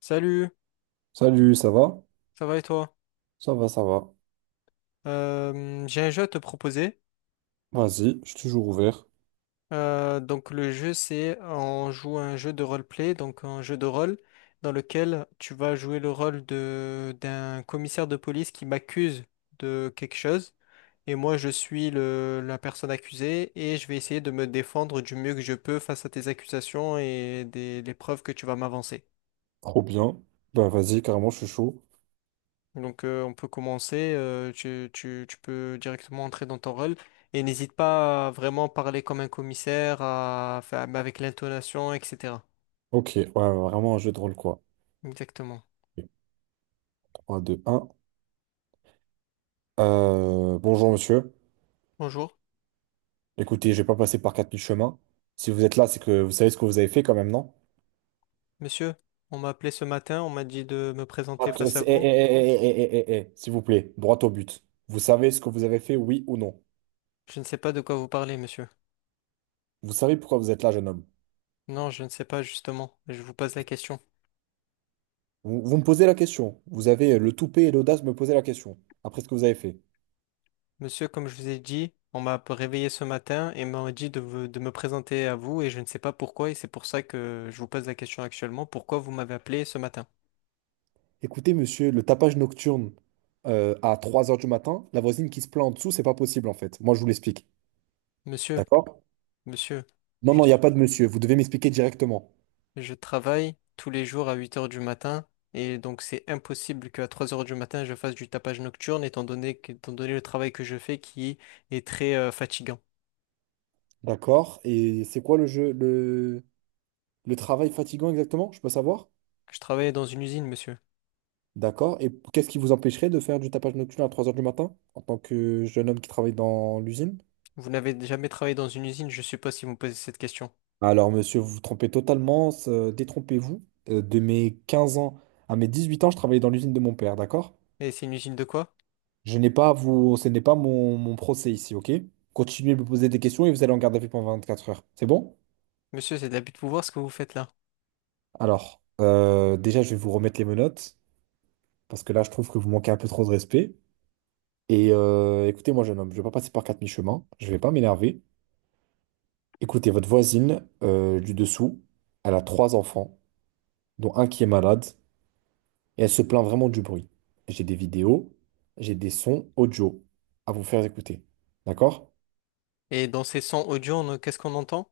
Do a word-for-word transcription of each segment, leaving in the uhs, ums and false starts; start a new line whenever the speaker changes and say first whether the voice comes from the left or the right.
left: Salut,
right: Salut, ça va?
left: ça va et toi?
right: Ça va, ça va.
left: Euh, j'ai un jeu à te proposer.
right: Vas-y, je suis toujours ouvert.
left: Euh, donc le jeu c'est on joue à un jeu de roleplay, donc un jeu de rôle dans lequel tu vas jouer le rôle de d'un commissaire de police qui m'accuse de quelque chose et moi je suis le, la personne accusée et je vais essayer de me défendre du mieux que je peux face à tes accusations et des, les preuves que tu vas m'avancer.
right: Trop bien. Ben vas-y, carrément, je suis chaud.
left: Donc euh, on peut commencer, euh, tu, tu, tu peux directement entrer dans ton rôle et n'hésite pas à vraiment parler comme un commissaire, à, faire- mais avec l'intonation, et cetera.
right: Ok, ouais, vraiment un jeu de rôle, quoi.
left: Exactement.
right: Ok, trois, deux, un. Euh, bonjour, monsieur.
left: Bonjour,
right: Écoutez, je vais pas passer par quatre mille chemins. Si vous êtes là, c'est que vous savez ce que vous avez fait quand même, non?
left: monsieur. On m'a appelé ce matin, on m'a dit de me présenter
right: Droite- euh,
left: face à
right: c'est- eh,
left: vous.
right: eh, eh, eh, eh, eh, eh, eh, eh, s'il vous plaît, droit au but. Vous savez ce que vous avez fait, oui ou non?
left: Je ne sais pas de quoi vous parlez, monsieur.
right: Vous savez pourquoi vous êtes là, jeune homme?
left: Non, je ne sais pas justement. Je vous pose la question.
right: Vous, vous me posez la question. Vous avez euh, le toupet et l'audace de me poser la question. Après ce que vous avez fait.
left: Monsieur, comme je vous ai dit, on m'a réveillé ce matin et m'a dit de, vous- de me présenter à vous et je ne sais pas pourquoi et c'est pour ça que je vous pose la question actuellement. Pourquoi vous m'avez appelé ce matin?
right: Écoutez, monsieur, le tapage nocturne euh, à trois heures du matin, la voisine qui se plaint en dessous, c'est pas possible en fait. Moi, je vous l'explique.
left: Monsieur.
right: D'accord?
left: Monsieur,
right: Non,
left: je,
right: non, il n'y a pas de monsieur. Vous devez m'expliquer directement.
left: je travaille tous les jours à huit heures du matin et donc c'est impossible qu'à trois heures du matin je fasse du tapage nocturne étant donné, que- étant donné le travail que je fais qui est très euh, fatigant.
right: D'accord? Et c'est quoi le jeu, le, le travail fatigant exactement? Je peux savoir?
left: Je travaille dans une usine, monsieur.
right: D'accord? Et qu'est-ce qui vous empêcherait de faire du tapage nocturne à trois heures du matin en tant que jeune homme qui travaille dans l'usine?
left: Vous n'avez jamais travaillé dans une usine, je suppose, si vous me posez cette question.
right: Alors, monsieur, vous vous trompez totalement. Euh, détrompez-vous. Euh, de mes quinze ans à mes dix-huit ans, je travaillais dans l'usine de mon père. D'accord?
left: Et c'est une usine de quoi?
right: Je n'ai pas à vous, Ce n'est pas mon, mon procès ici, ok? Continuez de me poser des questions et vous allez en garde à vue pendant vingt-quatre heures. C'est bon?
left: Monsieur, c'est de l'abus de pouvoir ce que vous faites là.
right: Alors, euh, déjà, je vais vous remettre les menottes parce que là, je trouve que vous manquez un peu trop de respect. Et euh, écoutez-moi, jeune homme, je ne vais pas passer par quatre mi-chemins. Je ne vais pas m'énerver. Écoutez, votre voisine euh, du dessous, elle a trois enfants, dont un qui est malade, et elle se plaint vraiment du bruit. J'ai des vidéos, j'ai des sons audio à vous faire écouter. D'accord?
left: Et dans ces sons audio, on- qu'est-ce qu'on entend?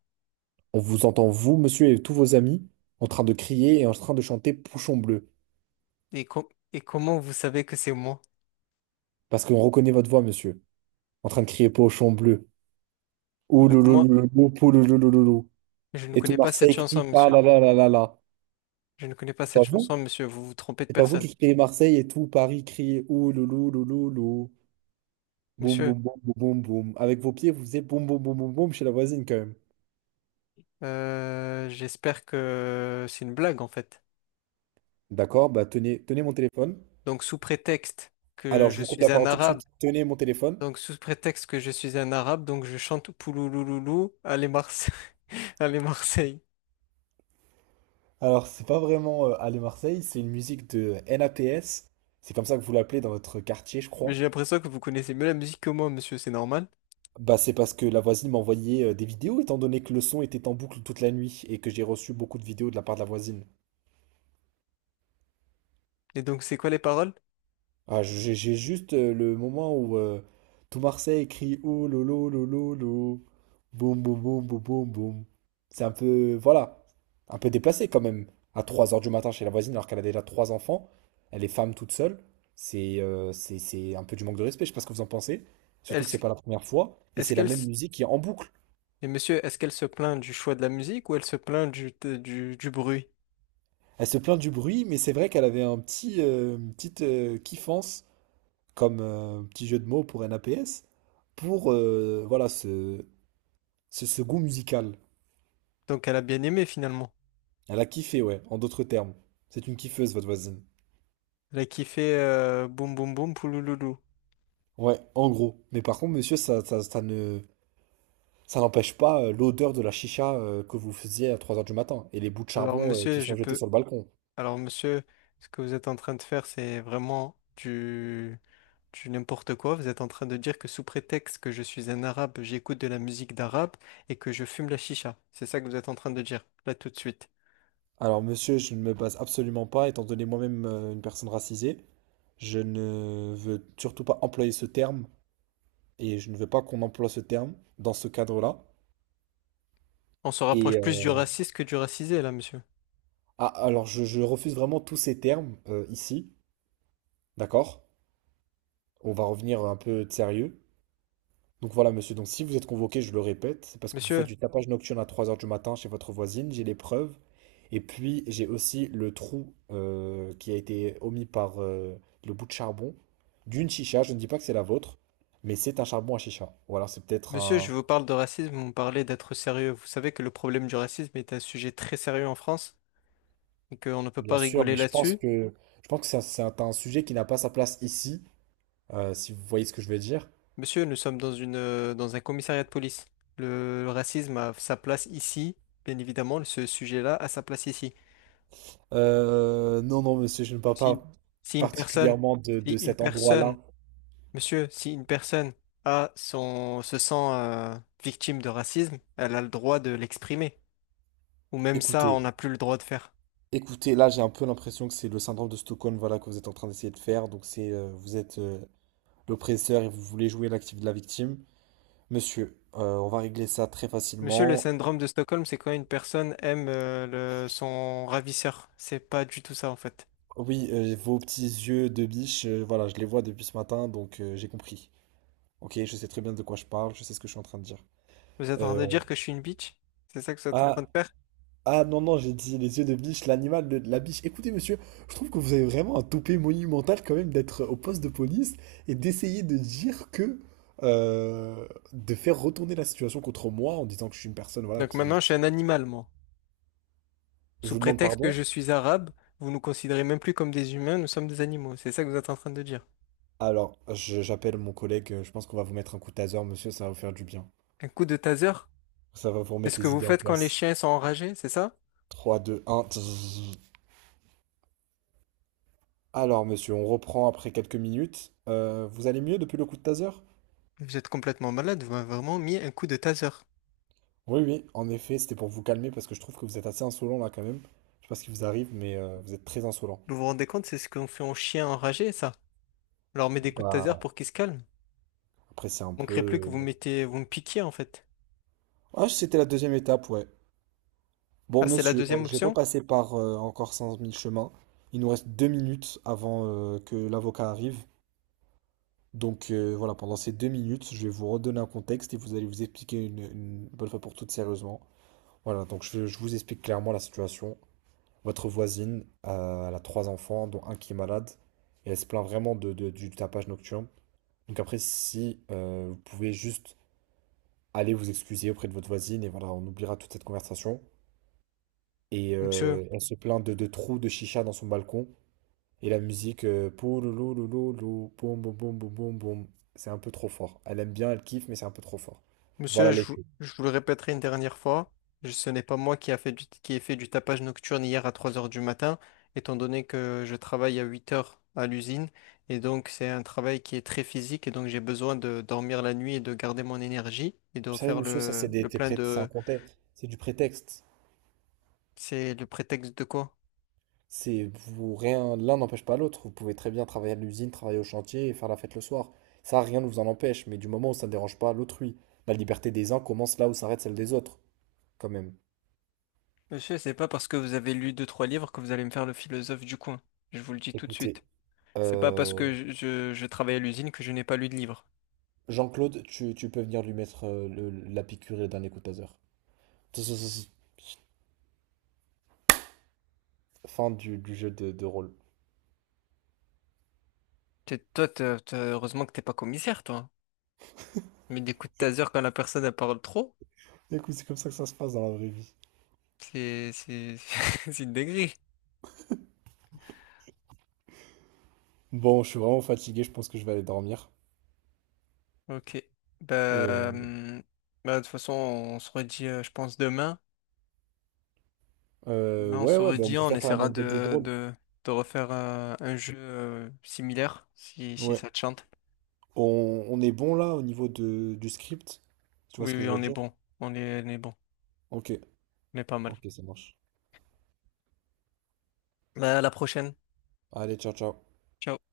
right: On vous entend, vous, monsieur, et tous vos amis, en train de crier et en train de chanter Pochon bleu.
left: Et, com- et comment vous savez que c'est moi?
right: Parce qu'on reconnaît votre voix, monsieur. En train de crier Pochon bleu.
left: Donc moi,
right: Ouloulouloulou, pouloulouloulou.
left: je ne
right: Et tout
left: connais pas cette
right: Marseille
left: chanson,
right: crie ah
left: monsieur.
right: là là là là là.
left: Je ne connais pas
right: C'est pas
left: cette chanson,
right: vous?
left: monsieur. Vous vous trompez de
right: C'est pas vous
left: personne.
right: qui criez Marseille et tout Paris crie Ouloulouloulou. Boum
left: Monsieur.
right: boum boum boum boum boum. Avec vos pieds, vous faisiez boum boum boum boum boum chez la voisine quand même.
left: Euh, j'espère que c'est une blague en fait.
right: D'accord, bah tenez, tenez mon téléphone.
left: Donc sous prétexte que
right: Alors je
left: je
right: vous coupe la
left: suis un
right: parole tout de
left: arabe,
right: suite. Tenez mon téléphone.
left: donc sous prétexte que je suis un arabe, donc je chante Pouloulouloulou, allez Marseille, allez Marseille.
right: Alors, c'est pas vraiment euh, Aller Marseille, c'est une musique de NAPS. C'est comme ça que vous l'appelez dans votre quartier, je
left: Mais
right: crois.
left: j'ai l'impression que vous connaissez mieux la musique que moi, monsieur, c'est normal.
right: Bah, c'est parce que la voisine m'a envoyé euh, des vidéos, étant donné que le son était en boucle toute la nuit et que j'ai reçu beaucoup de vidéos de la part de la voisine.
left: Et donc c'est quoi les paroles?
right: Ah, j'ai j'ai juste euh, le moment où euh, tout Marseille crie oh lolo lolo lolo. Boum boum boum boum boum boum. C'est un peu, voilà, un peu déplacé quand même. À trois heures du matin chez la voisine alors qu'elle a déjà trois enfants. Elle est femme toute seule. C'est euh, c'est c'est un peu du manque de respect, je sais pas ce que vous en pensez. Surtout que
left: Est-ce
right: c'est pas la première fois. Et
left: est-ce
right: c'est la
left: qu'elle
right: même
left: s-
right: musique qui est en boucle.
left: mais monsieur, est-ce qu'elle se plaint du choix de la musique ou elle se plaint du, du, du bruit?
right: Elle se plaint du bruit, mais c'est vrai qu'elle avait un petit, euh, une petite euh, kiffance, comme euh, petit jeu de mots pour un A P S, pour euh, voilà, se, c'est ce goût musical.
left: Donc elle a bien aimé finalement.
right: Elle a kiffé, ouais, en d'autres termes. C'est une kiffeuse, votre voisine.
left: Elle a kiffé euh, boum boum boum poulouloulou.
right: Ouais, en gros. Mais par contre, monsieur, ça, ça, ça ne, ça n'empêche pas euh, l'odeur de la chicha euh, que vous faisiez à trois heures du matin et les bouts de
left: Alors
right: charbon euh, qui
left: monsieur, je
right: sont jetés
left: peux
right: sur le balcon.
left: Alors, monsieur, ce que vous êtes en train de faire, c'est vraiment du, du n'importe quoi. Vous êtes en train de dire que sous prétexte que je suis un arabe, j'écoute de la musique d'arabe et que je fume la chicha. C'est ça que vous êtes en train de dire, là tout de suite.
right: Alors, monsieur, je ne me base absolument pas, étant donné moi-même euh, une personne racisée, je ne veux surtout pas employer ce terme et je ne veux pas qu'on emploie ce terme dans ce cadre-là.
left: On se rapproche
right: Et euh,
left: plus du raciste que du racisé, là, monsieur.
right: ah, alors, je, je refuse vraiment tous ces termes euh, ici, d'accord? On va revenir un peu sérieux. Donc voilà, monsieur, donc si vous êtes convoqué, je le répète, c'est parce que vous faites
left: Monsieur,
right: du tapage nocturne à trois heures du matin chez votre voisine, j'ai les preuves. Et puis j'ai aussi le trou euh, qui a été omis par euh, le bout de charbon d'une chicha. Je ne dis pas que c'est la vôtre, mais c'est un charbon à chicha. Voilà, c'est peut-être
left: monsieur, je
right: un...
left: vous parle de racisme, vous me parlez d'être sérieux. Vous savez que le problème du racisme est un sujet très sérieux en France et qu'on ne peut
right: Bien
left: pas
right: sûr,
left: rigoler
right: mais je pense
left: là-dessus.
right: que, je pense que c'est un, c'est un- un sujet qui n'a pas sa place ici, euh, si vous voyez ce que je veux dire.
left: Monsieur, nous sommes dans une, euh, dans un commissariat de police. Le, le racisme a sa place ici, bien évidemment, ce sujet-là a sa place ici.
right: Euh, non, non, monsieur, je ne parle
left: Si une,
right: pas
left: si une personne,
right: particulièrement de
left: si
right: de
left: une
right: cet endroit-là.
left: personne, monsieur, si une personne a son, se sent euh, victime de racisme, elle a le droit de l'exprimer. Ou même ça, on
right: Écoutez,
left: n'a plus le droit de faire.
right: écoutez, là, j'ai un peu l'impression que c'est le syndrome de Stockholm, voilà, que vous êtes en train d'essayer de faire. Donc, c'est, euh, vous êtes euh, l'oppresseur et vous voulez jouer l'actif de la victime. Monsieur, euh, on va régler ça très
left: Monsieur, le
right: facilement.
left: syndrome de Stockholm, c'est quand une personne aime euh, le- son ravisseur. C'est pas du tout ça, en fait.
right: Oui, euh, vos petits yeux de biche, euh, voilà, je les vois depuis ce matin, donc euh, j'ai compris. Ok, je sais très bien de quoi je parle, je sais ce que je suis en train de dire.
left: Vous êtes en train
right: Euh,
left: de dire
right: on-
left: que je suis une bitch? C'est ça que vous êtes en train
right: Ah,
left: de faire?
right: ah non, non, j'ai dit les yeux de biche, l'animal de de la biche. Écoutez, monsieur, je trouve que vous avez vraiment un toupet monumental quand même d'être au poste de police et d'essayer de dire que... euh, de faire retourner la situation contre moi en disant que je suis une personne, voilà,
left: Donc maintenant,
right: qui...
left: je suis
right: qui-
left: un animal, moi.
right: Je
left: Sous
right: vous demande
left: prétexte que
right: pardon.
left: je suis arabe, vous nous considérez même plus comme des humains, nous sommes des animaux. C'est ça que vous êtes en train de dire.
right: Alors, je- j'appelle mon collègue, euh, je pense qu'on va vous mettre un coup de taser, monsieur, ça va vous faire du bien.
left: Un coup de taser,
right: Ça va vous
left: c'est ce
right: remettre
left: que
right: les
left: vous
right: idées en
left: faites quand les
right: place.
left: chiens sont enragés, c'est ça?
right: Trois, deux, un. Alors, monsieur, on reprend après quelques minutes. Euh, vous allez mieux depuis le coup de taser?
left: Vous êtes complètement malade, vous m'avez vraiment mis un coup de taser.
right: Oui, oui, en effet, c'était pour vous calmer parce que je trouve que vous êtes assez insolent là quand même. Je sais pas ce qui vous arrive, mais euh, vous êtes très insolent.
left: Vous vous rendez compte, c'est ce qu'on fait aux chiens enragés, ça? On leur met des coups de taser
right: Bah,
left: pour qu'ils se calment.
right: après, c'est un
left: On ne crée plus que
right: peu.
left: vous mettez, vous me piquiez en fait.
right: Ah, c'était la deuxième étape, ouais. Bon,
left: Ah, c'est la
right: monsieur, oh,
left: deuxième
right: je vais pas
left: option?
right: passer par euh, encore cent mille chemins. Il nous reste deux minutes avant euh, que l'avocat arrive. Donc euh, voilà, pendant ces deux minutes, je vais vous redonner un contexte et vous allez vous expliquer une, une bonne fois pour toutes sérieusement. Voilà, donc je, je vous explique clairement la situation. Votre voisine, euh, elle a trois enfants, dont un qui est malade, et elle se plaint vraiment de, de- du tapage nocturne. Donc après, si euh, vous pouvez juste aller vous excuser auprès de votre voisine, et voilà, on oubliera toute cette conversation. Et
left: Monsieur,
right: euh, elle se plaint de, de trous de chicha dans son balcon, et la musique, euh, pouloulou, louloulou, boum, boum, boum, boum, boum, boum. C'est un peu trop fort. Elle aime bien, elle kiffe, mais c'est un peu trop fort.
left: Monsieur,
right: Voilà
left: je
right: les
left: vous,
right: clés.
left: je vous le répéterai une dernière fois, je- ce n'est pas moi qui a fait du, qui ai fait du tapage nocturne hier à trois heures du matin, étant donné que je travaille à huit heures à l'usine, et donc c'est un travail qui est très physique, et donc j'ai besoin de dormir la nuit et de garder mon énergie, et de
right: Vous savez,
left: faire
right: monsieur, ça c'est
left: le,
right: des,
left: le
right: des
left: plein
right: prét- c'est un
left: de...
right: contexte, c'est du prétexte.
left: C'est le prétexte de quoi?
right: C'est vous rien, l'un n'empêche pas l'autre. Vous pouvez très bien travailler à l'usine, travailler au chantier et faire la fête le soir. Ça, rien ne vous en empêche, mais du moment où ça ne dérange pas l'autrui, la liberté des uns commence là où s'arrête celle des autres, quand même.
left: Monsieur, c'est pas parce que vous avez lu deux, trois livres que vous allez me faire le philosophe du coin. Je vous le dis tout de
right: Écoutez,
left: suite. C'est pas parce
right: euh,
left: que je, je- je travaille à l'usine que je n'ai pas lu de livres.
right: Jean-Claude, tu, tu peux venir lui mettre euh, le- la piqûre et le coup taser. Fin du, du jeu de, de rôle.
left: T'es- Toi, t'as- t'as- heureusement que t'es pas commissaire, toi. Mais des coups de taser quand la personne elle parle trop,
right: Écoute, c'est comme ça que ça se passe dans la vraie vie.
left: c'est c'est c'est une dinguerie.
right: Bon, je suis vraiment fatigué, je pense que je vais aller dormir.
left: Ok.
right: Et
left: Bah,
right: euh,
left: hum, bah de toute façon on se redit, euh, je pense demain.
right: euh,
left: Demain on
right: ouais,
left: se
right: ouais, bah, on
left: redit,
right: peut
left: on
right: faire
left: essaiera
right: carrément d'autres jeux de
left: de
right: rôle.
left: de, de refaire euh, un jeu euh, similaire si si
right: Ouais.
left: ça te chante.
right: On, on est bon là au niveau de, du script? Tu vois
left: Oui
right: ce que
left: oui
right: je veux
left: on est
right: dire?
left: bon, on est on est bon,
right: Ok,
left: on est pas mal.
right: ok, ça marche.
left: Bah, à la prochaine.
right: Allez, ciao, ciao.
left: Ciao.